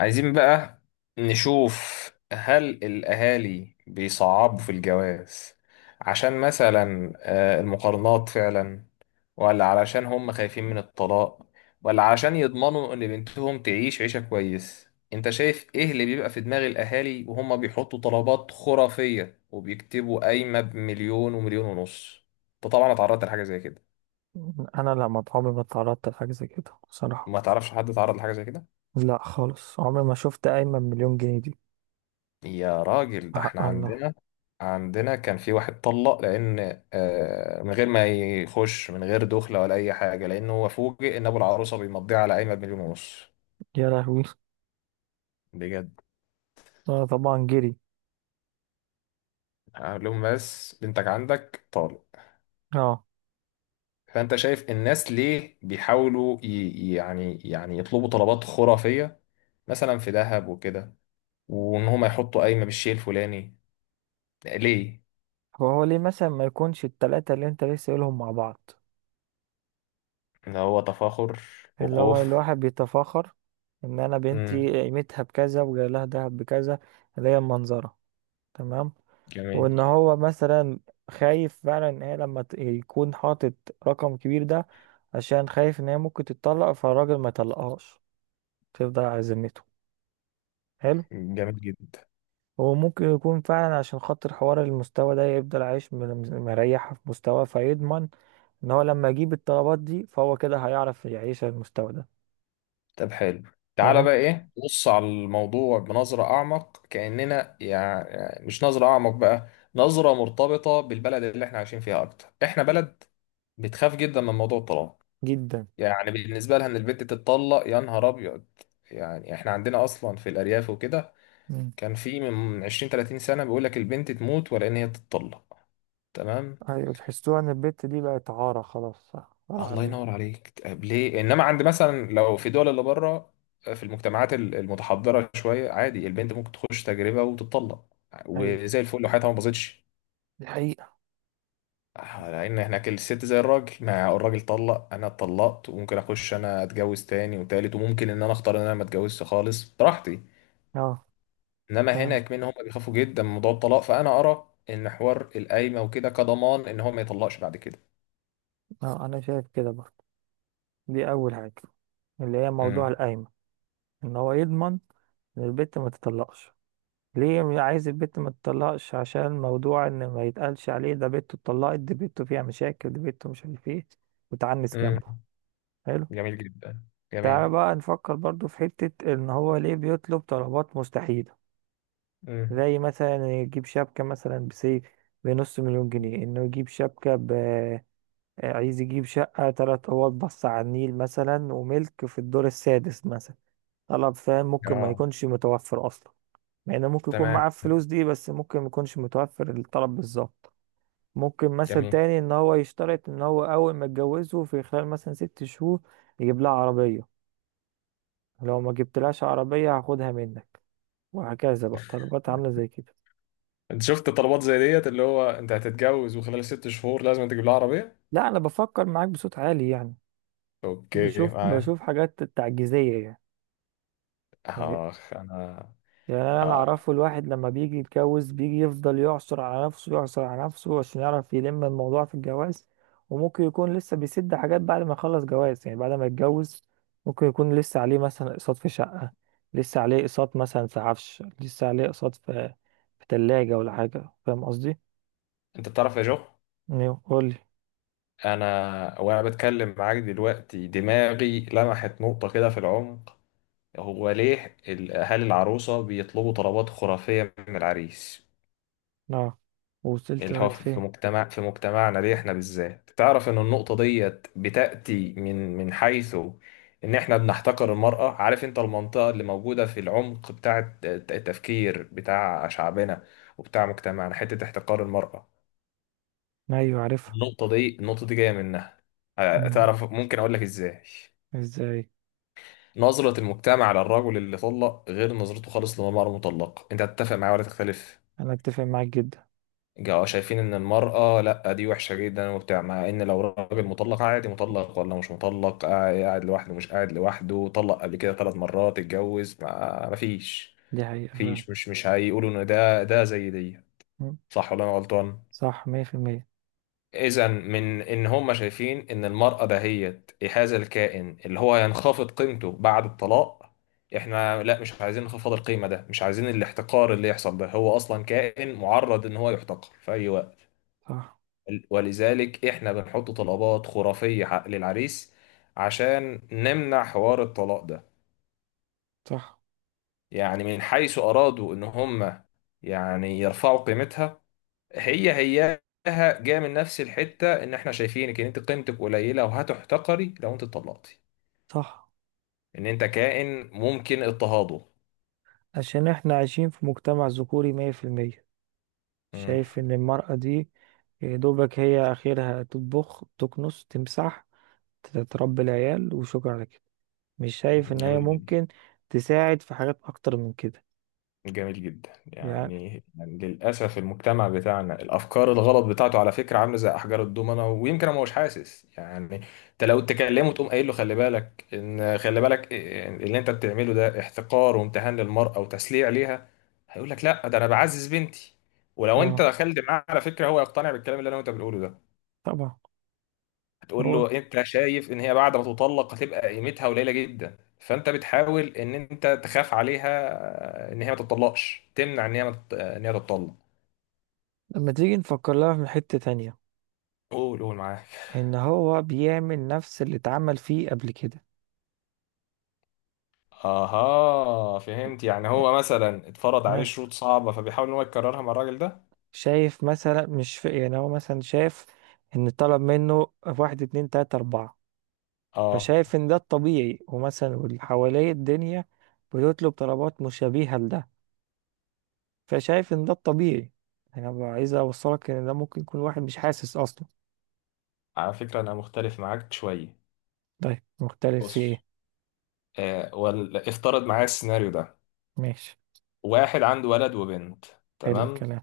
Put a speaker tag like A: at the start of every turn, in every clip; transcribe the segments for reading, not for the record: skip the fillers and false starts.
A: عايزين بقى نشوف، هل الأهالي بيصعبوا في الجواز عشان مثلا المقارنات فعلا، ولا علشان هم خايفين من الطلاق، ولا علشان يضمنوا إن بنتهم تعيش عيشة كويس؟ أنت شايف إيه اللي بيبقى في دماغ الأهالي وهم بيحطوا طلبات خرافية وبيكتبوا قايمة بمليون ومليون ونص؟ أنت طبعا اتعرضت لحاجة زي كده؟
B: انا لا، ما عمري ما اتعرضت لحاجه زي كده بصراحه.
A: ما تعرفش حد اتعرض لحاجة زي كده؟
B: لا خالص، عمري ما شفت قايمه بمليون جنيه دي.
A: يا راجل، ده احنا
B: حق الله.
A: عندنا كان في واحد طلق لان من غير ما يخش، من غير دخله ولا اي حاجه، لانه هو فوجئ ان ابو العروسه بيمضيها على قايمه بمليون ونص.
B: يا لهوي.
A: بجد.
B: اه طبعا جري.
A: قال لهم بس بنتك عندك طالق.
B: اه.
A: فانت شايف الناس ليه بيحاولوا يعني يطلبوا طلبات خرافيه، مثلا في ذهب وكده، وان هم يحطوا قايمه بالشيء الفلاني؟ ليه؟
B: فهو ليه مثلا ما يكونش التلاتة اللي انت لسه قايلهم مع بعض؟
A: اللي هو تفاخر
B: اللي هو
A: وخوف.
B: الواحد بيتفاخر ان انا
A: امم.
B: بنتي قيمتها بكذا وجاي لها دهب بكذا، اللي هي المنظره. تمام.
A: جميل.
B: وان هو مثلا خايف فعلا ان هي لما يكون حاطط رقم كبير ده، عشان خايف ان هي ممكن تتطلق فالراجل ما يطلقهاش، تفضل على ذمته. حلو.
A: جميل جدا.
B: هو ممكن يكون فعلا عشان خاطر حوار المستوى ده، يفضل عايش مريح في مستوى، فيضمن ان هو لما يجيب الطلبات دي فهو كده هيعرف يعيش على المستوى ده.
A: طب حلو، تعالى
B: فاهم.
A: بقى ايه، بص على الموضوع بنظرة اعمق، كأننا يعني مش نظرة اعمق بقى، نظرة مرتبطة بالبلد اللي احنا عايشين فيها. اكتر احنا بلد بتخاف جدا من موضوع الطلاق،
B: جدا.
A: يعني بالنسبة لها ان البنت تتطلق يا نهار ابيض. يعني احنا عندنا اصلا في الارياف وكده،
B: مم.
A: كان في من 20 30 سنة بيقول لك البنت تموت ولا ان هي تتطلق. تمام.
B: ايوه، تحسوها ان البت دي بقت عارة خلاص، صح، عارة
A: الله
B: عليهم.
A: ينور عليك. طب ليه؟ انما عند مثلا لو في دول اللي بره، في المجتمعات المتحضره شويه، عادي البنت ممكن تخش تجربه وتطلق
B: ايوه
A: وزي الفل لو حياتها ما باظتش.
B: دي حقيقة.
A: لان هناك الست زي الراجل. ما الراجل طلق، انا اتطلقت، وممكن اخش انا اتجوز تاني وتالت، وممكن ان انا اختار ان انا ما اتجوزش خالص براحتي.
B: اه.
A: انما
B: فاهم.
A: هنا كمان هم بيخافوا جدا من موضوع الطلاق. فانا ارى ان حوار القايمه وكده كضمان ان هو ما يطلقش بعد كده.
B: اه انا شايف كده برضه. دي اول حاجة، اللي هي موضوع
A: امم.
B: القايمة، ان هو يضمن ان البت ما تطلقش. ليه عايز البت ما تطلقش؟ عشان موضوع ان ما يتقالش عليه ده بنته اتطلقت، دي بنته فيها مشاكل، دي بنته مش عارف ايه، وتعنس
A: امم.
B: جنبه. حلو.
A: جميل جدا.
B: تعالى
A: جميل.
B: بقى نفكر برضو في حتة ان هو ليه بيطلب طلبات مستحيلة.
A: امم.
B: زي مثلا يجيب شبكة مثلا بسيف، بنص مليون جنيه، انه يجيب شبكة ب، عايز يجيب شقة تلات اوض بص على النيل مثلا، وملك في الدور السادس مثلا. طلب، فاهم، ممكن ما
A: اه.
B: يكونش متوفر اصلا. مع انه ممكن يكون
A: تمام.
B: معاه الفلوس دي، بس ممكن ما يكونش متوفر الطلب بالظبط. ممكن مثل
A: جميل.
B: تاني ان هو يشترط ان هو اول ما يتجوزه في خلال مثلا ست شهور يجيب لها عربية. لو ما جبتلهاش عربية هاخدها منك. وهكذا بقى طلبات عاملة زي كده.
A: انت شفت طلبات زي ديت؟ اللي هو انت هتتجوز وخلال ست شهور لازم تجيب لها عربية.
B: لا انا بفكر معاك بصوت عالي يعني.
A: اوكي،
B: بشوف،
A: معاك.
B: بشوف حاجات تعجيزية يعني. يعني
A: اخ انا.
B: انا
A: آه.
B: اعرفه الواحد لما بيجي يتجوز بيجي يفضل يعصر على نفسه، يعصر على نفسه، عشان يعرف يلم الموضوع في الجواز. وممكن يكون لسه بيسد حاجات بعد ما يخلص جواز، يعني بعد ما يتجوز. ممكن يكون لسه عليه مثلا اقساط في شقة، لسه عليه اقساط مثلا في عفش، لسه عليه اقساط في في تلاجة ولا حاجة، فاهم قصدي؟
A: انت بتعرف يا جو؟
B: ايوه قول لي.
A: انا وانا بتكلم معاك دلوقتي دماغي لمحت نقطة كده في العمق. هو ليه اهالي العروسة بيطلبوا طلبات خرافية من العريس؟
B: اه، وصلت
A: اللي هو
B: لغاية فين؟
A: في مجتمع، في مجتمعنا ليه احنا بالذات؟ تعرف ان النقطة ديت بتأتي من حيث ان احنا بنحتقر المرأة. عارف انت المنطقة اللي موجودة في العمق بتاع التفكير بتاع شعبنا وبتاع مجتمعنا، حتة احتقار المرأة؟
B: ايوه عارفها.
A: النقطة دي جاية منها.
B: مم.
A: تعرف ممكن اقول لك ازاي.
B: ازاي؟
A: نظرة المجتمع للرجل اللي طلق غير نظرته خالص للمرأة المطلقة. انت هتتفق معايا ولا تختلف؟
B: انا اتفق معاك جدا.
A: جاوا شايفين ان المرأة لا دي وحشة جدا وبتاع، مع ان لو راجل مطلق عادي، مطلق ولا مش مطلق، قاعد لوحده، مش قاعد لوحده طلق قبل كده ثلاث مرات اتجوز، ما مفيش
B: دي حقيقة فعلا.
A: مفيش مش هيقولوا ان ده زي دي.
B: مم.
A: صح ولا انا غلطان؟
B: صح، مية في المية.
A: اذا من ان هم شايفين ان المرأة دهيت هذا الكائن اللي هو هينخفض قيمته بعد الطلاق، احنا لا مش عايزين انخفاض القيمة ده، مش عايزين الاحتقار اللي يحصل ده، هو اصلا كائن معرض ان هو يحتقر في اي وقت.
B: صح.
A: ولذلك احنا بنحط طلبات خرافية للعريس عشان نمنع حوار الطلاق ده.
B: صح.
A: يعني من حيث ارادوا ان هم يعني يرفعوا قيمتها، هي هياها جاية من نفس الحتة ان احنا شايفينك ان انت قيمتك قليلة وهتحتقري لو انت اتطلقتي،
B: صح.
A: ان انت كائن ممكن اضطهاده.
B: عشان احنا عايشين في مجتمع ذكوري مية في المية،
A: مم.
B: شايف ان المرأة دي يا دوبك هي اخرها تطبخ، تكنس، تمسح، تربي العيال، وشكرا على كده. مش شايف ان هي
A: جميل جدا.
B: ممكن تساعد في حاجات اكتر من كده.
A: جميل جدا.
B: يعني.
A: يعني يعني للأسف المجتمع بتاعنا الأفكار الغلط بتاعته، على فكرة عاملة زي أحجار الضومنة، ويمكن هو مش حاسس يعني. أنت لو تكلمه تقوم قايل له خلي بالك إن، خلي بالك إن اللي أنت بتعمله ده احتقار وامتهان للمرأة وتسليع ليها، هيقول لك لا ده أنا بعزز بنتي. ولو أنت
B: اه
A: دخلت معاه على فكرة هو يقتنع بالكلام اللي أنا وأنت بنقوله ده.
B: طبعا.
A: تقول
B: هو
A: له انت شايف ان هي بعد ما تطلق هتبقى قيمتها قليله جدا، فانت بتحاول ان انت تخاف عليها، ان هي ما تطلقش، تمنع ان هي ما تط- ان هي تطلق.
B: لما تيجي نفكر لها من حتة تانية،
A: قول، قول معاك.
B: ان هو بيعمل نفس اللي اتعمل فيه قبل كده.
A: اها، فهمت. يعني هو مثلا اتفرض عليه
B: مثلا
A: شروط صعبه، فبيحاول ان هو يكررها مع الراجل ده.
B: شايف مثلا، مش في يعني، هو مثلا شايف ان طلب منه واحد اتنين تلاتة اربعة،
A: اه،
B: فشايف ان ده الطبيعي، ومثلا واللي حواليه الدنيا بتطلب طلبات مشابهة لده، فشايف ان ده الطبيعي. انا بقى عايز اوصلك ان ده ممكن يكون واحد مش حاسس اصلا.
A: على فكره انا مختلف معاك شويه.
B: طيب مختلف في ايه؟
A: بص، ولا افترض معايا السيناريو ده.
B: ماشي.
A: واحد عنده ولد وبنت،
B: حلو
A: تمام؟
B: الكلام.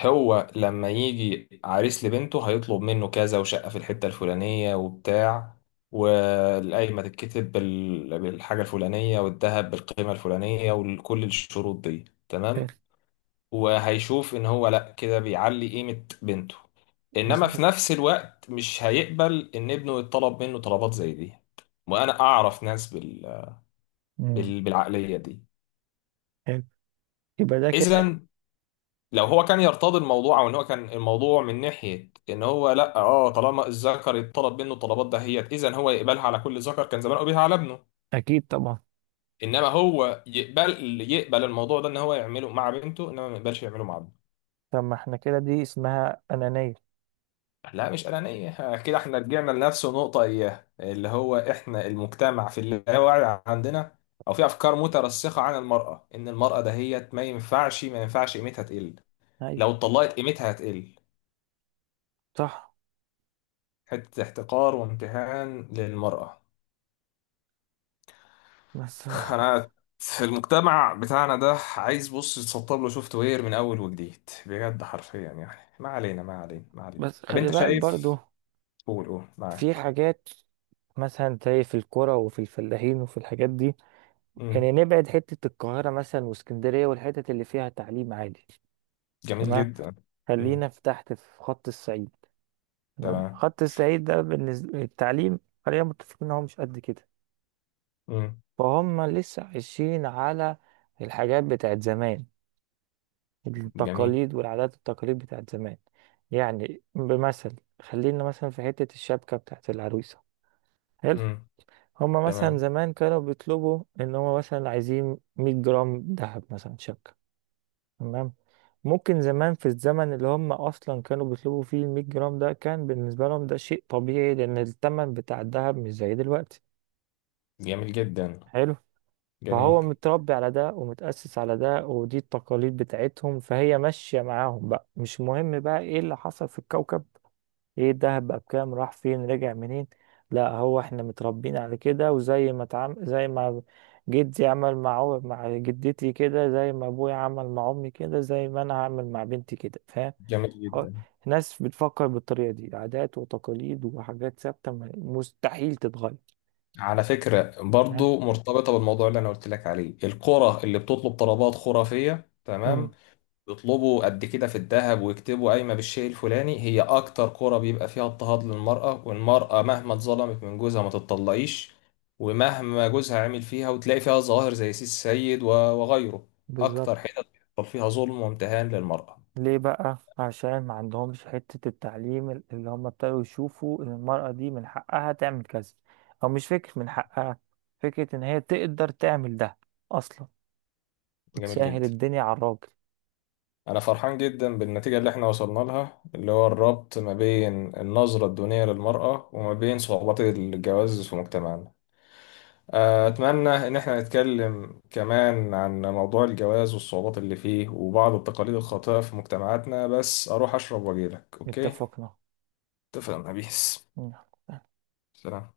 A: هو لما يجي عريس لبنته هيطلب منه كذا، وشقة في الحتة الفلانية وبتاع، والقايمة تتكتب بالحاجة الفلانية، والذهب بالقيمة الفلانية، وكل الشروط دي
B: حلو.
A: تمام، وهيشوف ان هو لا كده بيعلي قيمة بنته. انما في
B: مظبوط.
A: نفس الوقت مش هيقبل ان ابنه يطلب منه طلبات زي دي. وانا اعرف ناس
B: امم.
A: بالعقلية دي.
B: حلو. يبقى ده كده.
A: اذا لو هو كان يرتضي الموضوع، او ان هو كان الموضوع من ناحيه ان هو لا، اه، طالما الذكر يطلب منه الطلبات دهيت، اذا هو يقبلها على كل ذكر، كان زمان بيها على ابنه.
B: اكيد طبعا.
A: انما هو يقبل الموضوع ده ان هو يعمله مع بنته انما ما يقبلش يعمله مع ابنه.
B: طب ما احنا كده دي اسمها انانية.
A: لا، مش انانيه كده. احنا رجعنا لنفس النقطه اياها، اللي هو احنا المجتمع في اللاوعي عندنا، او في افكار مترسخه عن المراه، ان المراه دهيت ما ينفعش قيمتها تقل. لو
B: ايوه.
A: اتطلقت قيمتها هتقل.
B: صح.
A: حته احتقار وامتهان للمراه.
B: بس.
A: انا في المجتمع بتاعنا ده عايز بص يتسطب له سوفت وير من اول وجديد، بجد، حرفيا يعني. ما علينا ما علينا ما علينا.
B: بس
A: طب
B: خلي
A: انت
B: بالك
A: شايف؟
B: برضو
A: قول، قول
B: في
A: معاك.
B: حاجات، مثلا زي في الكرة وفي الفلاحين وفي الحاجات دي. يعني
A: امم.
B: نبعد حتة القاهرة مثلا واسكندرية والحتت اللي فيها تعليم عالي.
A: جميل
B: تمام.
A: جدا.
B: خلينا
A: امم.
B: في تحت في خط الصعيد. تمام،
A: تمام.
B: خط الصعيد ده بالنسبة للتعليم، خلينا متفقين ان هو مش قد كده.
A: امم.
B: فهم لسه عايشين على الحاجات بتاعت زمان،
A: جميل.
B: التقاليد والعادات والتقاليد بتاعت زمان. يعني بمثل، خلينا مثلا في حتة الشبكة بتاعت العروسة. حلو.
A: امم.
B: هما مثلا
A: تمام.
B: زمان كانوا بيطلبوا ان هما مثلا عايزين 100 جرام دهب مثلا شبكة. تمام. ممكن زمان في الزمن اللي هم اصلا كانوا بيطلبوا فيه ال 100 جرام ده كان بالنسبه لهم ده شيء طبيعي، لان الثمن بتاع الذهب مش زي دلوقتي.
A: جميل جدا.
B: حلو.
A: جميل.
B: فهو متربي على ده ومتأسس على ده، ودي التقاليد بتاعتهم، فهي ماشيه معاهم، بقى مش مهم بقى ايه اللي حصل في الكوكب، ايه دهب بقى بكام، راح فين، رجع منين. لا هو احنا متربيين على كده، وزي ما زي ما جدي عمل مع مع جدتي كده، زي ما ابويا عمل مع امي كده، زي ما انا هعمل مع بنتي كده، فاهم.
A: جميل
B: هو-
A: جدا.
B: ناس بتفكر بالطريقة دي، عادات وتقاليد وحاجات ثابتة مستحيل تتغير.
A: على فكرة
B: ها.
A: برضو مرتبطة بالموضوع اللي انا قلت لك عليه، القرى اللي بتطلب طلبات خرافية، تمام؟
B: امم.
A: يطلبوا قد كده في الذهب ويكتبوا قايمة بالشيء الفلاني، هي أكتر كرة بيبقى فيها اضطهاد للمرأة، والمرأة مهما اتظلمت من جوزها ما تتطلقيش، ومهما جوزها عمل فيها، وتلاقي فيها ظواهر زي سيس سيد وغيره، أكتر
B: بالظبط.
A: حتت بيحصل فيها ظلم وامتهان للمرأة.
B: ليه بقى؟ عشان ما عندهمش حتة التعليم اللي هم ابتدوا يشوفوا ان المرأة دي من حقها تعمل كذا. او مش فكرة من حقها، فكرة ان هي تقدر تعمل ده اصلا،
A: جميل
B: وتسهل
A: جدا.
B: الدنيا على الراجل.
A: أنا فرحان جدا بالنتيجة اللي احنا وصلنا لها، اللي هو الربط ما بين النظرة الدونية للمرأة وما بين صعوبات الجواز في مجتمعنا. أتمنى إن إحنا نتكلم كمان عن موضوع الجواز والصعوبات اللي فيه وبعض التقاليد الخاطئة في مجتمعاتنا، بس أروح أشرب وأجيلك، أوكي؟
B: اتفقنا.
A: اتفقنا. بيس.
B: مم.
A: سلام.